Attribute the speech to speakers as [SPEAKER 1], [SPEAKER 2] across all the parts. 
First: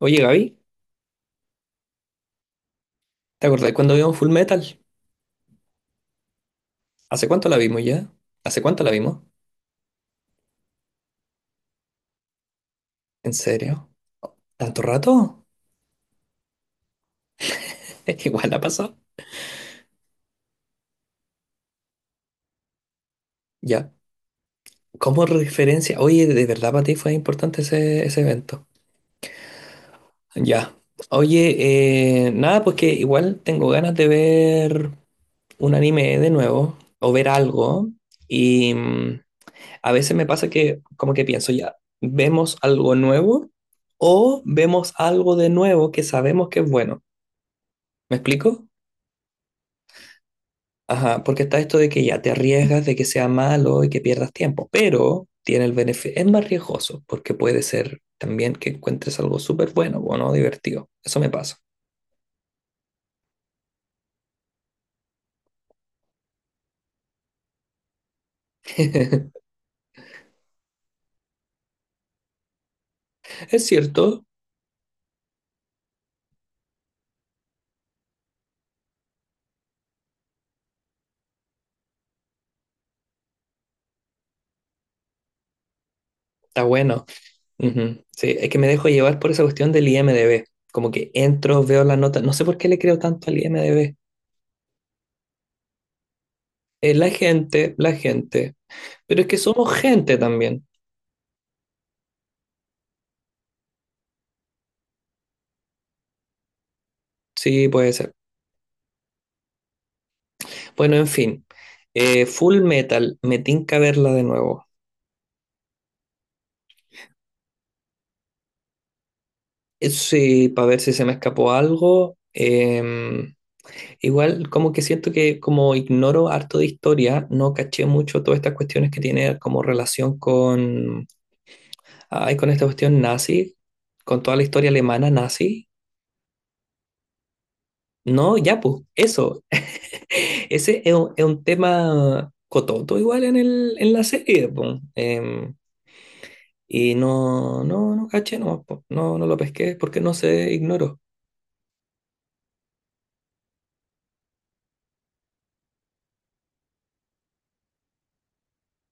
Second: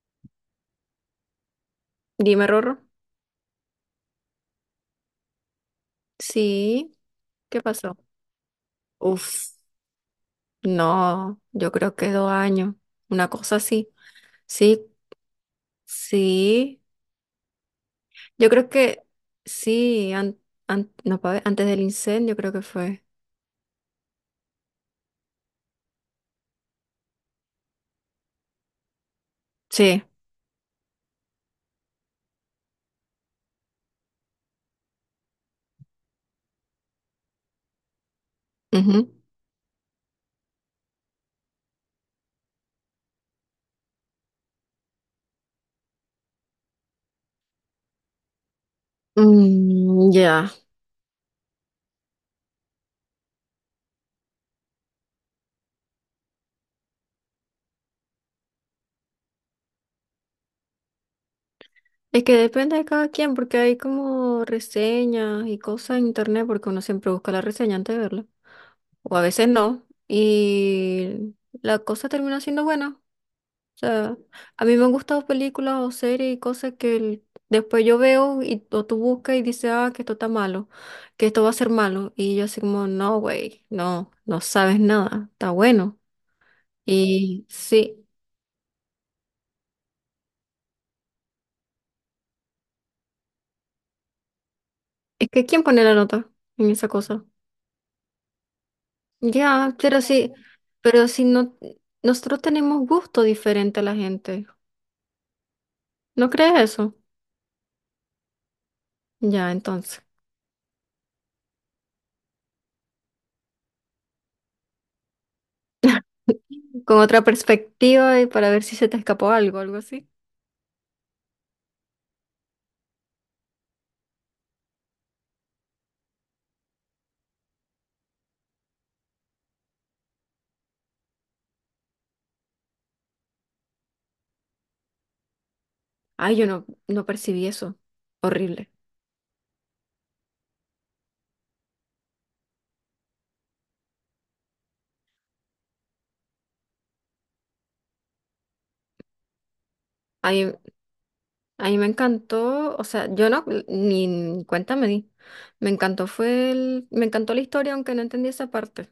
[SPEAKER 1] Oye, Gaby,
[SPEAKER 2] Dime, Rorro.
[SPEAKER 1] ¿te acordás cuando vimos Full Metal?
[SPEAKER 2] Sí,
[SPEAKER 1] ¿Hace cuánto la
[SPEAKER 2] ¿qué
[SPEAKER 1] vimos
[SPEAKER 2] pasó?
[SPEAKER 1] ya? ¿Hace cuánto la vimos?
[SPEAKER 2] Uf, no, yo creo que 2 años, una
[SPEAKER 1] ¿En
[SPEAKER 2] cosa
[SPEAKER 1] serio?
[SPEAKER 2] así.
[SPEAKER 1] ¿Tanto
[SPEAKER 2] Sí,
[SPEAKER 1] rato?
[SPEAKER 2] sí,
[SPEAKER 1] Es que
[SPEAKER 2] yo
[SPEAKER 1] igual la
[SPEAKER 2] creo
[SPEAKER 1] pasó.
[SPEAKER 2] que sí, no, pa' ver, antes del incendio creo que fue.
[SPEAKER 1] Ya. Como referencia, oye, de verdad para ti fue importante ese evento.
[SPEAKER 2] Sí,
[SPEAKER 1] Ya. Oye, nada, pues que igual tengo ganas de ver un anime de nuevo o ver algo. Y
[SPEAKER 2] ujú.
[SPEAKER 1] a veces me pasa que como que pienso, ya, vemos algo nuevo o vemos algo de nuevo que sabemos que es bueno. ¿Me explico?
[SPEAKER 2] Mm, ya.
[SPEAKER 1] Ajá, porque está esto de que ya te arriesgas de que sea malo y que pierdas tiempo, pero tiene el beneficio, es más riesgoso, porque puede ser también que encuentres algo súper bueno bueno, divertido. Eso me pasa.
[SPEAKER 2] Es que depende de cada quien, porque hay como reseñas y cosas en internet, porque uno siempre busca la reseña antes de verla, o a veces no, y la cosa termina siendo buena.
[SPEAKER 1] Es
[SPEAKER 2] Sea,
[SPEAKER 1] cierto,
[SPEAKER 2] a mí me han gustado películas o series y cosas que después yo veo y o tú buscas y dices, ah, que esto está malo, que esto va a ser malo. Y yo así como, no, güey, no, no sabes nada, está bueno.
[SPEAKER 1] está bueno.
[SPEAKER 2] Y
[SPEAKER 1] Ujú.
[SPEAKER 2] sí,
[SPEAKER 1] Sí, es que me dejo llevar por esa cuestión del IMDb. Como que entro, veo la nota, no sé por qué le creo tanto al IMDb.
[SPEAKER 2] es que ¿quién pone la nota en esa cosa?
[SPEAKER 1] La gente, pero es que somos
[SPEAKER 2] Ya, pero
[SPEAKER 1] gente
[SPEAKER 2] sí,
[SPEAKER 1] también.
[SPEAKER 2] pero si no, nosotros tenemos gusto diferente a la gente. ¿No crees eso?
[SPEAKER 1] Sí, puede ser.
[SPEAKER 2] Ya, entonces,
[SPEAKER 1] Bueno, en fin. Full Metal, me tinca verla de nuevo.
[SPEAKER 2] con otra perspectiva y para ver si se te escapó algo, algo así.
[SPEAKER 1] Sí, para ver si se me escapó algo. Igual, como que siento que como ignoro harto de historia, no caché mucho todas estas cuestiones que tiene como relación con, con esta cuestión nazi, con toda la historia alemana nazi.
[SPEAKER 2] Ay, yo no, no percibí eso.
[SPEAKER 1] No, ya
[SPEAKER 2] Horrible.
[SPEAKER 1] pues, eso. Ese es un tema cototo igual en el, en la serie, po. Y no caché, no lo pesqué porque no
[SPEAKER 2] A
[SPEAKER 1] se
[SPEAKER 2] mí,
[SPEAKER 1] ignoró.
[SPEAKER 2] a mí me encantó, o sea, yo no, ni, ni cuenta me di. Me encantó fue el, me encantó la historia, aunque no entendí esa parte.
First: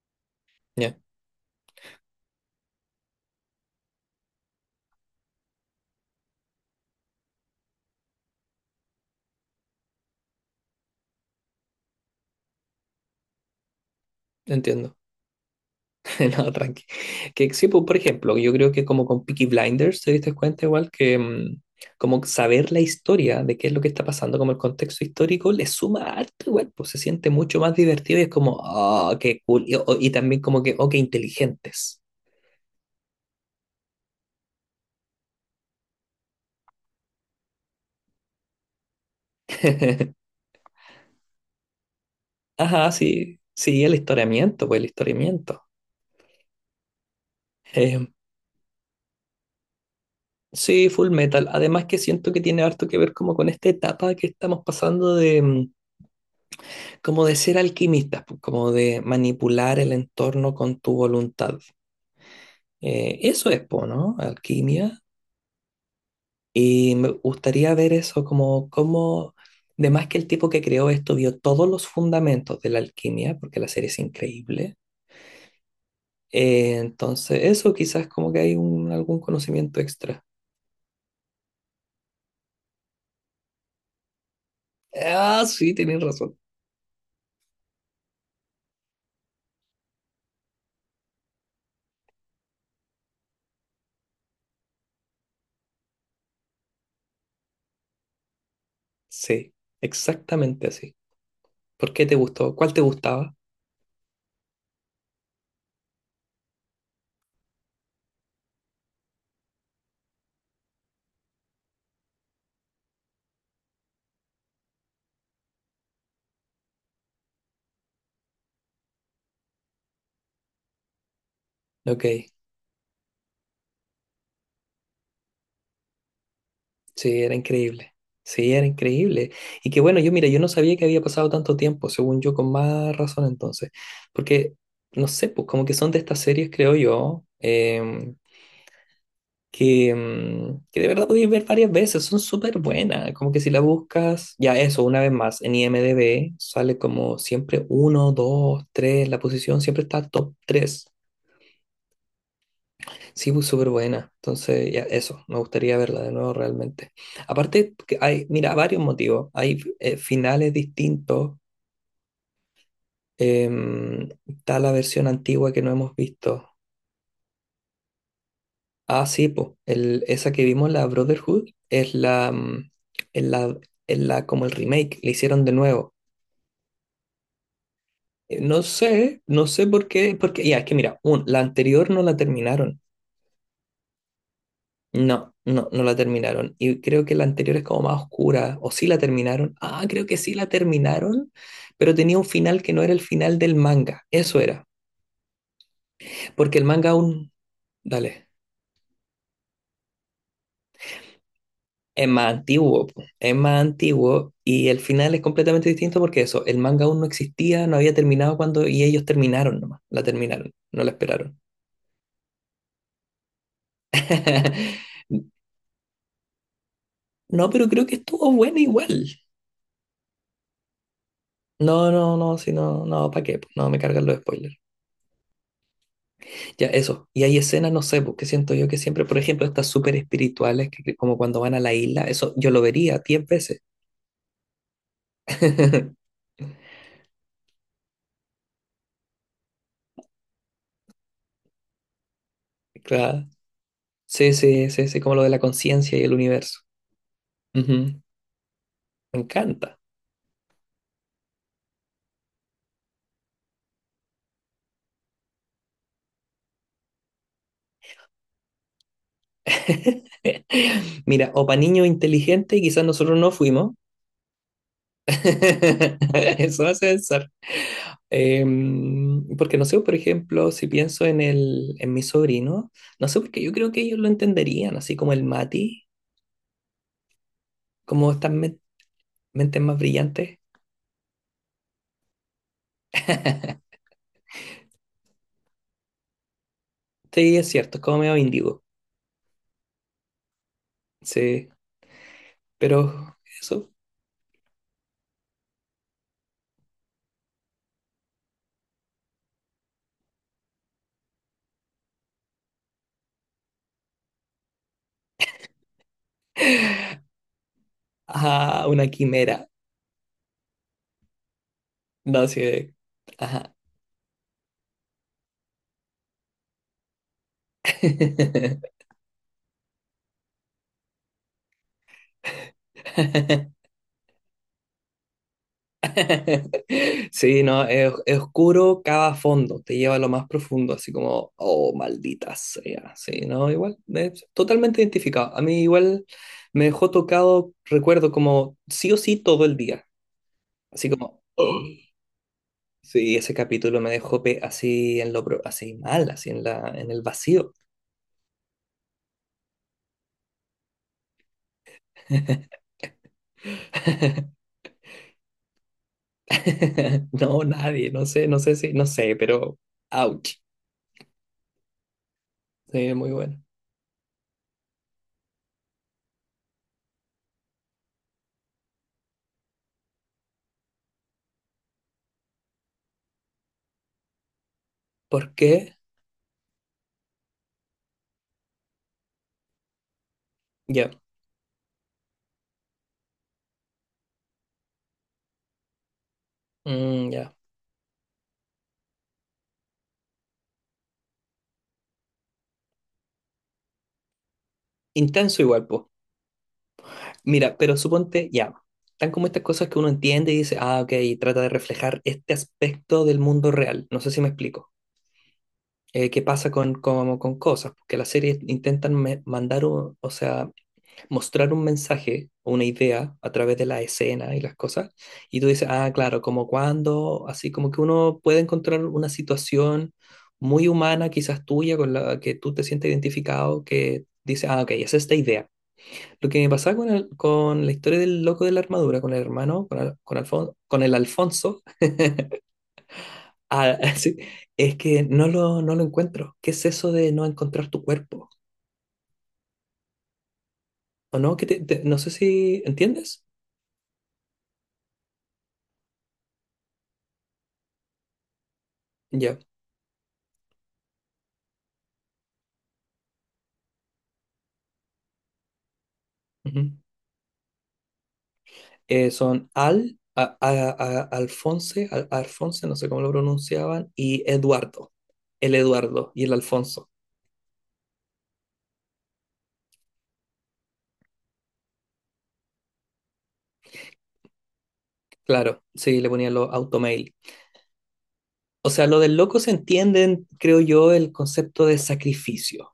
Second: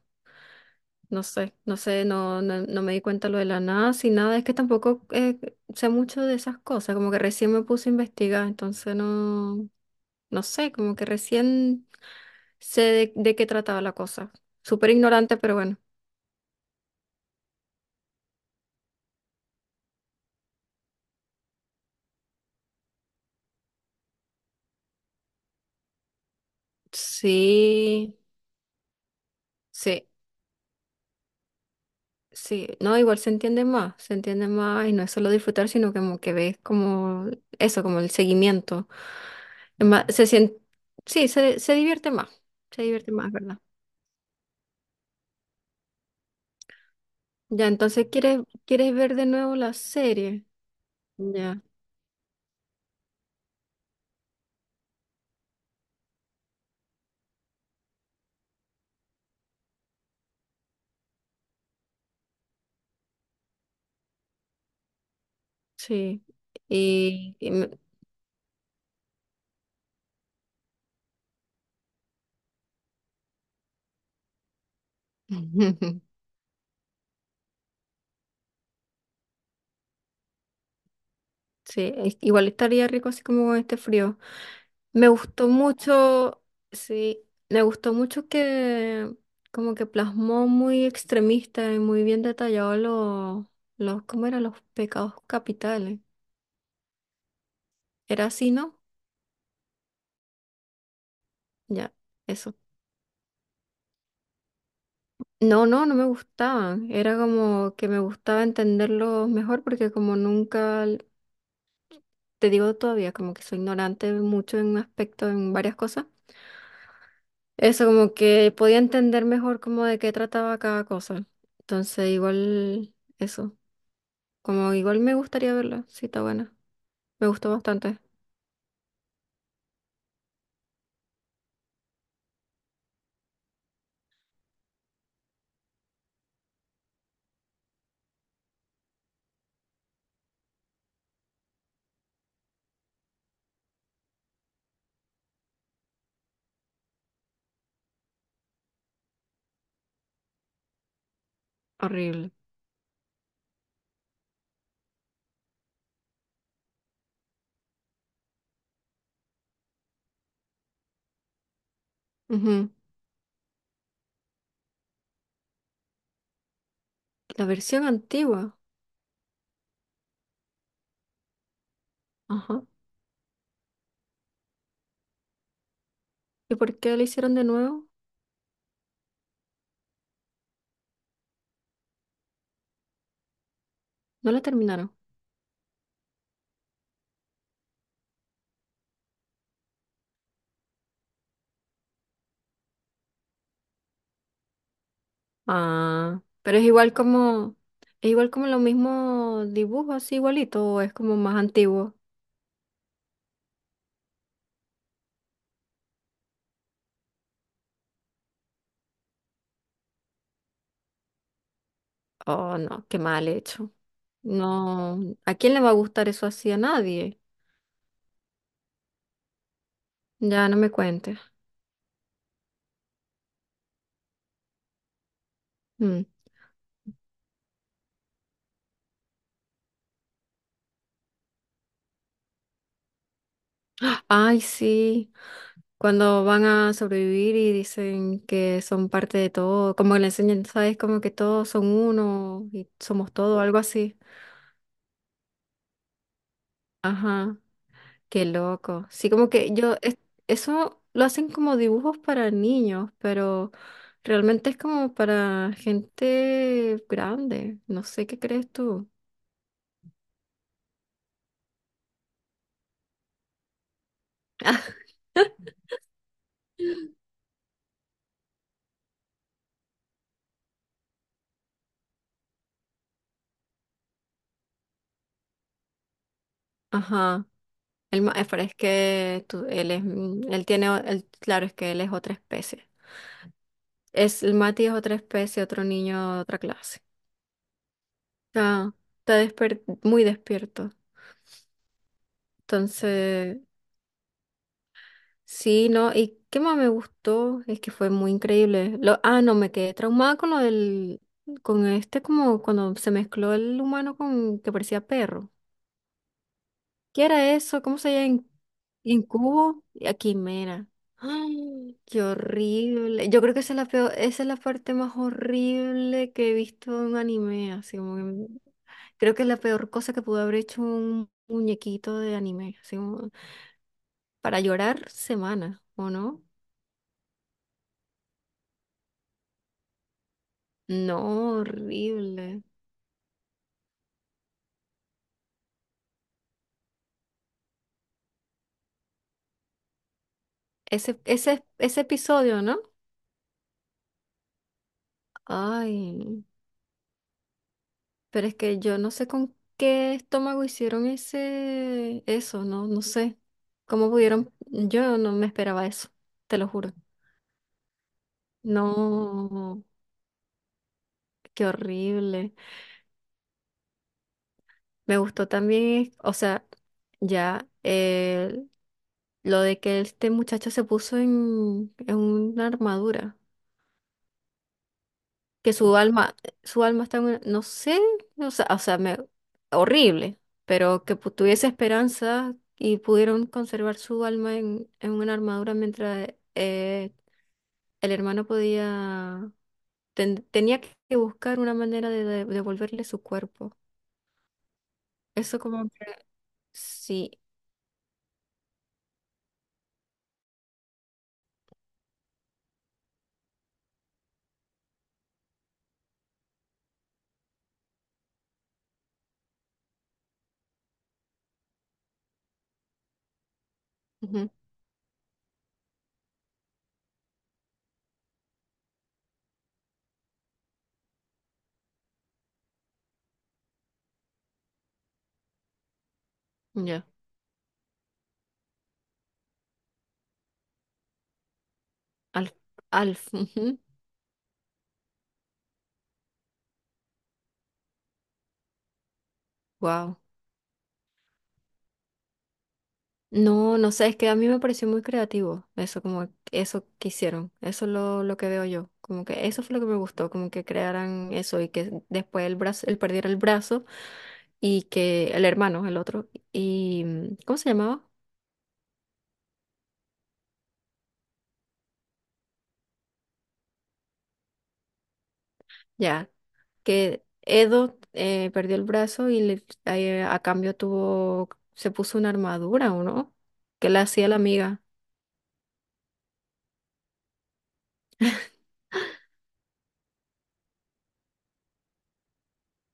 [SPEAKER 1] Ya,
[SPEAKER 2] No sé, no sé, no, no, no me di cuenta lo de la NASA y nada. Es que tampoco sé mucho de esas cosas, como que recién me puse a investigar, entonces no, no sé, como que recién sé de qué trataba la cosa. Súper
[SPEAKER 1] entiendo.
[SPEAKER 2] ignorante, pero bueno.
[SPEAKER 1] No, tranqui. Que sí, pues, por ejemplo, yo creo que como con Peaky Blinders te diste cuenta igual que como saber la historia de qué es lo que está pasando, como el contexto histórico, le suma harto igual, pues se siente mucho más
[SPEAKER 2] Sí,
[SPEAKER 1] divertido y es como, ah, qué cool. Y, o-
[SPEAKER 2] sí.
[SPEAKER 1] y también como que, oh, qué inteligentes.
[SPEAKER 2] Sí, no, igual se entiende más y no es solo disfrutar, sino como que ves como eso, como el seguimiento. Es más, sí, se, se
[SPEAKER 1] Ajá,
[SPEAKER 2] divierte más,
[SPEAKER 1] sí,
[SPEAKER 2] ¿verdad?
[SPEAKER 1] sí, el historiamiento, pues el historiamiento.
[SPEAKER 2] Ya,
[SPEAKER 1] Eh,
[SPEAKER 2] entonces quieres, quieres ver de nuevo la serie.
[SPEAKER 1] sí, Full Metal.
[SPEAKER 2] Ya,
[SPEAKER 1] Además que siento que tiene harto que ver como con esta etapa que estamos pasando de como de ser alquimista, po, como de manipular el entorno con tu voluntad. Eso es, po, ¿no? Alquimia.
[SPEAKER 2] sí.
[SPEAKER 1] Y me
[SPEAKER 2] Y, y me-
[SPEAKER 1] gustaría ver eso de más que el tipo que creó esto vio todos los fundamentos de la alquimia, porque la serie es increíble. Entonces, eso quizás como que hay algún conocimiento extra.
[SPEAKER 2] sí, igual estaría rico así como con este frío. Me
[SPEAKER 1] Ah,
[SPEAKER 2] gustó
[SPEAKER 1] sí, tienes razón.
[SPEAKER 2] mucho, sí, me gustó mucho que como que plasmó muy extremista y muy bien detallado los, ¿cómo eran? Los pecados capitales. ¿Era así, no?
[SPEAKER 1] Sí, exactamente así.
[SPEAKER 2] Ya,
[SPEAKER 1] ¿Por qué te
[SPEAKER 2] eso.
[SPEAKER 1] gustó? ¿Cuál te gustaba?
[SPEAKER 2] No, no, no me gustaban. Era como que me gustaba entenderlos mejor porque como nunca, te digo todavía, como que soy ignorante mucho en un aspecto, en varias cosas. Eso, como que podía entender mejor como de qué trataba cada cosa. Entonces,
[SPEAKER 1] Ok.
[SPEAKER 2] igual, eso. Como igual me gustaría verla, sí, está buena.
[SPEAKER 1] Sí,
[SPEAKER 2] Me
[SPEAKER 1] era
[SPEAKER 2] gustó
[SPEAKER 1] increíble.
[SPEAKER 2] bastante.
[SPEAKER 1] Sí, era increíble. Y que bueno. Yo mira, yo no sabía que había pasado tanto tiempo, según yo, con más razón entonces. Porque, no sé, pues como que son de estas series, creo yo, que de verdad podéis ver varias veces, son súper buenas. Como que si la buscas, ya eso, una vez más, en IMDb sale como siempre uno, dos, tres, la posición siempre está top tres.
[SPEAKER 2] Horrible.
[SPEAKER 1] Sí, pues súper buena. Entonces, ya, eso, me gustaría verla de nuevo realmente. Aparte, que hay, mira, varios motivos. Hay finales distintos.
[SPEAKER 2] Ujú.
[SPEAKER 1] Em, está la versión antigua que no hemos visto.
[SPEAKER 2] La versión antigua.
[SPEAKER 1] Ah, sí, pues, el, esa que vimos, la Brotherhood, es la,
[SPEAKER 2] Ajá.
[SPEAKER 1] mm, es la, es la, como el remake, le hicieron de nuevo.
[SPEAKER 2] ¿Y por qué la hicieron de nuevo?
[SPEAKER 1] No sé, no sé por qué, porque, ya, es que mira, la anterior no la terminaron.
[SPEAKER 2] No la terminaron.
[SPEAKER 1] No la terminaron. Y creo que la anterior es como más oscura. O sí la terminaron. Ah, creo que sí la terminaron, pero tenía un final que no era el final del manga. Eso era.
[SPEAKER 2] Ah,
[SPEAKER 1] Porque
[SPEAKER 2] pero
[SPEAKER 1] el manga aún,
[SPEAKER 2] es
[SPEAKER 1] dale,
[SPEAKER 2] igual como lo mismo dibujo, así igualito, o es como más antiguo.
[SPEAKER 1] es más antiguo, po. Es más antiguo y el final es completamente distinto porque eso, el manga aún no existía, no había terminado cuando, y ellos terminaron nomás. La terminaron, no la esperaron.
[SPEAKER 2] Oh, no, qué mal hecho. No, ¿a quién le va a gustar eso así? A nadie.
[SPEAKER 1] No, pero creo que estuvo buena igual.
[SPEAKER 2] Ya no me cuentes.
[SPEAKER 1] No, no, no, si no, no, ¿para qué? No, me cargan los spoilers.
[SPEAKER 2] Mm.
[SPEAKER 1] Ya, eso. Y hay escenas, no sé, porque siento yo que siempre, por ejemplo, estas súper espirituales, que como cuando van a la isla, eso yo lo vería 10 veces.
[SPEAKER 2] Ay, sí. Cuando van a sobrevivir y dicen que son parte de todo, como que le enseñan, ¿sabes? Como que todos son uno y somos
[SPEAKER 1] Claro.
[SPEAKER 2] todo, algo así.
[SPEAKER 1] Sí, sí, sí, sí, como lo de la conciencia y el universo.
[SPEAKER 2] Ajá,
[SPEAKER 1] Ujú.
[SPEAKER 2] qué loco. Sí,
[SPEAKER 1] Me
[SPEAKER 2] como que yo,
[SPEAKER 1] encanta.
[SPEAKER 2] eso lo hacen como dibujos para niños, pero realmente es como para gente grande. No sé qué crees tú.
[SPEAKER 1] Mira, o para niños inteligentes, y quizás nosotros no fuimos. Eso hace pensar. Porque no sé, por ejemplo, si pienso en el, en mi sobrino, no sé, porque yo creo que ellos lo entenderían, así como el Mati,
[SPEAKER 2] Ajá. Él,
[SPEAKER 1] como estas,
[SPEAKER 2] pero es que
[SPEAKER 1] mentes
[SPEAKER 2] él
[SPEAKER 1] más
[SPEAKER 2] es, mm,
[SPEAKER 1] brillantes.
[SPEAKER 2] él tiene, claro, es que él es otra especie. Es, el Mati es otra especie, otro niño, otra clase.
[SPEAKER 1] Sí, es cierto, es como medio índigo.
[SPEAKER 2] Ah, está muy despierto.
[SPEAKER 1] Sí, pero
[SPEAKER 2] Entonces,
[SPEAKER 1] eso.
[SPEAKER 2] sí, ¿no? ¿Y qué más me gustó? Es que fue muy increíble. Lo, ah, no, me quedé traumada con lo del, con este como cuando se mezcló el humano con que parecía perro. ¿Qué era eso? ¿Cómo se llama?
[SPEAKER 1] Ajá, una quimera.
[SPEAKER 2] ¿Incubo? Y Quimera. ¡Ay! ¡Qué
[SPEAKER 1] No, sí.
[SPEAKER 2] horrible! Yo creo que
[SPEAKER 1] Ajá.
[SPEAKER 2] esa es la peor, esa es la parte más horrible que he visto en un anime. Así como que- creo que es la peor cosa que pudo haber hecho un muñequito de anime. Así como- para llorar semanas, ¿o no?
[SPEAKER 1] Sí, no, es oscuro, cava a fondo, te lleva a lo más profundo, así
[SPEAKER 2] No,
[SPEAKER 1] como, oh, maldita
[SPEAKER 2] horrible.
[SPEAKER 1] sea. Sí, no, igual, es totalmente identificado. A mí igual me dejó tocado, recuerdo, como sí o sí todo el día. Así
[SPEAKER 2] Ese,
[SPEAKER 1] como,
[SPEAKER 2] ese,
[SPEAKER 1] oh.
[SPEAKER 2] ese episodio, ¿no?
[SPEAKER 1] Sí, ese capítulo me dejó así en lo así mal,
[SPEAKER 2] Ay.
[SPEAKER 1] así en la en el vacío.
[SPEAKER 2] Pero es que yo no sé con qué estómago hicieron ese, eso, no, no sé. ¿Cómo pudieron? Yo no me esperaba eso, te lo juro.
[SPEAKER 1] No, nadie, no sé, no sé si, no sé, pero
[SPEAKER 2] No,
[SPEAKER 1] ouch.
[SPEAKER 2] qué horrible.
[SPEAKER 1] Sí, muy bueno.
[SPEAKER 2] Me gustó también, o sea, ya lo de que este muchacho se puso en una armadura.
[SPEAKER 1] ¿Por
[SPEAKER 2] Que
[SPEAKER 1] qué?
[SPEAKER 2] su alma está en no sé, o sea, me, horrible, pero
[SPEAKER 1] Ya,
[SPEAKER 2] que tuviese esperanza y pudieron conservar su alma en una armadura mientras eh,
[SPEAKER 1] ya.
[SPEAKER 2] el hermano podía, tenía que buscar una manera de, devolverle su cuerpo. Eso
[SPEAKER 1] Intenso igual,
[SPEAKER 2] como
[SPEAKER 1] pues.
[SPEAKER 2] que, sí,
[SPEAKER 1] Mira, pero suponte, ya. Tan como estas cosas que uno entiende y dice, ah, ok, trata de reflejar este aspecto del mundo real. No sé si me explico. ¿Qué pasa con, como con cosas? Porque las series intentan mandar, o sea, mostrar un mensaje o una idea a través de la
[SPEAKER 2] ujú,
[SPEAKER 1] escena y las cosas, y tú dices, ah, claro, como cuando, así como que uno puede encontrar una situación muy humana, quizás tuya, con la que tú te sientes identificado, que dice, ah, ok, es esta idea. Lo que me pasaba
[SPEAKER 2] ya,
[SPEAKER 1] con, con la historia del loco de la armadura, con el hermano, con el Alfonso,
[SPEAKER 2] Al, Alf,
[SPEAKER 1] ah, sí, es que no lo, no lo encuentro. ¿Qué es eso de no encontrar tu cuerpo?
[SPEAKER 2] wow.
[SPEAKER 1] ¿O no? Que no sé si entiendes.
[SPEAKER 2] No, no sé, es que a mí me pareció muy creativo eso, como eso que hicieron, eso es lo que veo yo, como que
[SPEAKER 1] Ya.
[SPEAKER 2] eso fue lo que me gustó, como que crearan eso y que después el brazo, él perdiera el brazo y que el hermano, el otro,
[SPEAKER 1] Ujú.
[SPEAKER 2] y mm, ¿cómo se llamaba?
[SPEAKER 1] Son Al, a- Alfonse, Al- Alfonse, no sé cómo lo pronunciaban, y Eduardo. El
[SPEAKER 2] Ya,
[SPEAKER 1] Eduardo y el Alfonso.
[SPEAKER 2] que Edo perdió el brazo y a cambio tuvo, se puso una armadura, ¿o no? Que le hacía la amiga.
[SPEAKER 1] Claro, sí, le ponían los automail. O sea, lo del loco se entiende, en, creo yo, el concepto de sacrificio.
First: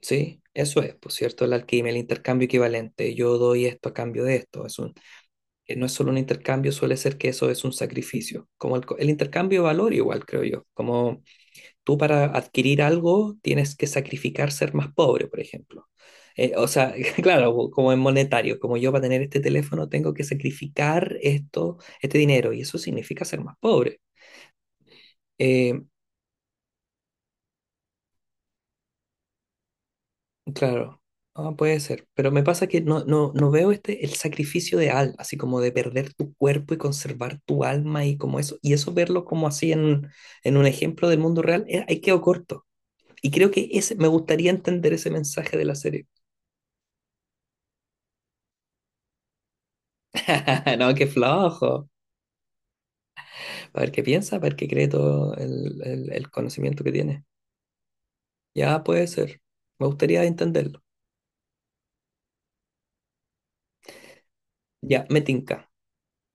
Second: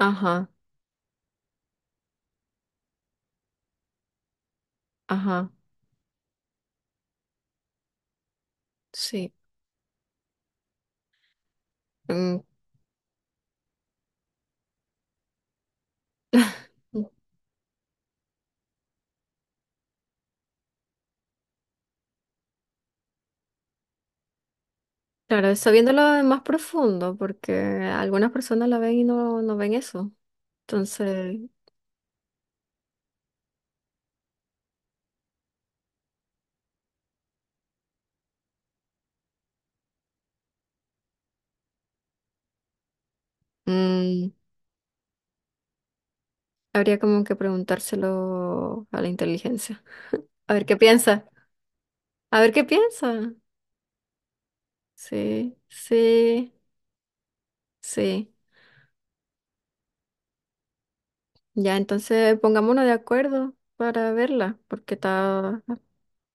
[SPEAKER 1] ¿Sí? Eso es, por cierto, la alquimia, el intercambio equivalente. Yo doy esto a cambio de esto. Es un,
[SPEAKER 2] ajá,
[SPEAKER 1] no es solo un intercambio, suele ser que eso es un sacrificio. Como el
[SPEAKER 2] sí.
[SPEAKER 1] intercambio de valor, igual, creo yo. Como tú para
[SPEAKER 2] Mm,
[SPEAKER 1] adquirir algo tienes que sacrificar ser más pobre, por ejemplo. O sea, claro, como en monetario, como yo para tener este teléfono tengo que sacrificar esto, este dinero, y eso significa ser más pobre.
[SPEAKER 2] claro,
[SPEAKER 1] Eh,
[SPEAKER 2] sabiéndolo más profundo, porque algunas personas la ven y no, no ven eso.
[SPEAKER 1] claro,
[SPEAKER 2] Entonces,
[SPEAKER 1] ah, puede ser, pero me pasa que no, no, no veo este, el sacrificio de alma, así como de perder tu cuerpo y conservar tu alma y como eso, y eso verlo como así en un ejemplo del mundo real, ahí quedo corto. Y creo que ese, me
[SPEAKER 2] mm,
[SPEAKER 1] gustaría entender ese mensaje de la serie.
[SPEAKER 2] habría como que preguntárselo a la inteligencia. A ver qué
[SPEAKER 1] No, qué
[SPEAKER 2] piensa.
[SPEAKER 1] flojo.
[SPEAKER 2] A ver qué piensa.
[SPEAKER 1] A ver qué piensa, a ver qué cree todo
[SPEAKER 2] Sí,
[SPEAKER 1] el, el
[SPEAKER 2] sí,
[SPEAKER 1] conocimiento que tiene.
[SPEAKER 2] sí.
[SPEAKER 1] Ya puede ser. Me gustaría entenderlo.
[SPEAKER 2] Ya, entonces pongámonos de acuerdo para verla, porque
[SPEAKER 1] Ya, me
[SPEAKER 2] está,
[SPEAKER 1] tinca.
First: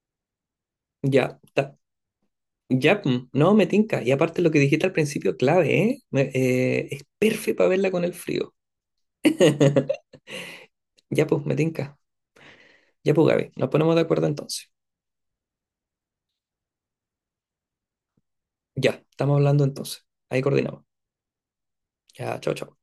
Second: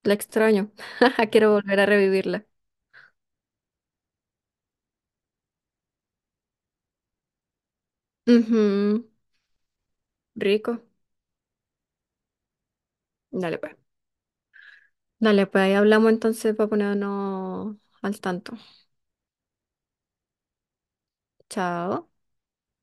[SPEAKER 2] la extraño.
[SPEAKER 1] Ya,
[SPEAKER 2] Quiero volver a revivirla.
[SPEAKER 1] no, me tinca. Y aparte lo que dijiste al principio, clave, ¿eh? Es perfecto para verla con el frío.
[SPEAKER 2] Ujú, rico.
[SPEAKER 1] Ya, pues, me tinca. Ya, pues, Gaby.
[SPEAKER 2] Dale
[SPEAKER 1] Nos
[SPEAKER 2] pues.
[SPEAKER 1] ponemos de acuerdo entonces.
[SPEAKER 2] Dale pues, ahí hablamos entonces para ponernos al tanto.
[SPEAKER 1] Ya, estamos hablando entonces. Ahí coordinamos.
[SPEAKER 2] Chao.
[SPEAKER 1] Ya, chao, chao.